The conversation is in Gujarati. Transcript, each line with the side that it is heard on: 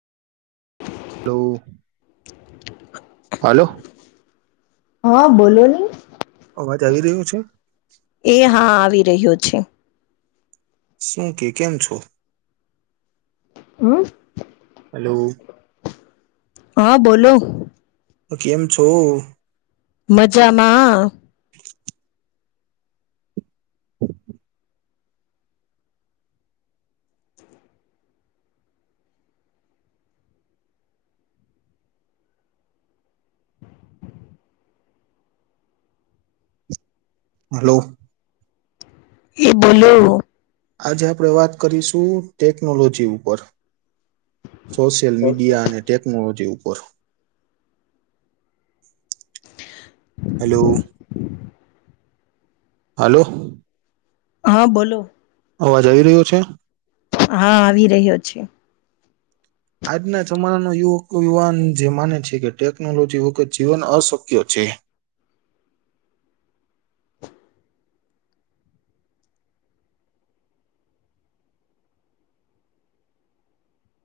right: હેલો.
left: [inaudible] [unintelligible]
right: હલો.
left: હા બોલો ને.
right: અવાજ આવી રહ્યો છે?
left: એ હા આવી રહ્યો છે.
right: શું કે કેમ છો?
left: હમ
right: હલો
left: હા બોલો.
right: તો કેમ છો?
left: મજામાં. [inaudible] [unintelligible]
right: હલો.
left: એ બોલું
right: આજે આપણે વાત કરીશું ટેકનોલોજી ઉપર. સોશિયલ મીડિયા અને ટેકનોલોજી ઉપર હલો. હલો.
left: હા બોલો.
right: અવાજ આવી રહ્યો છે?
left: હા આવી રહ્યો છે.
right: આજના જમાનાનો યુવક યુવાન જે માને છે કે ટેકનોલોજી વખત જીવન અશક્ય છે.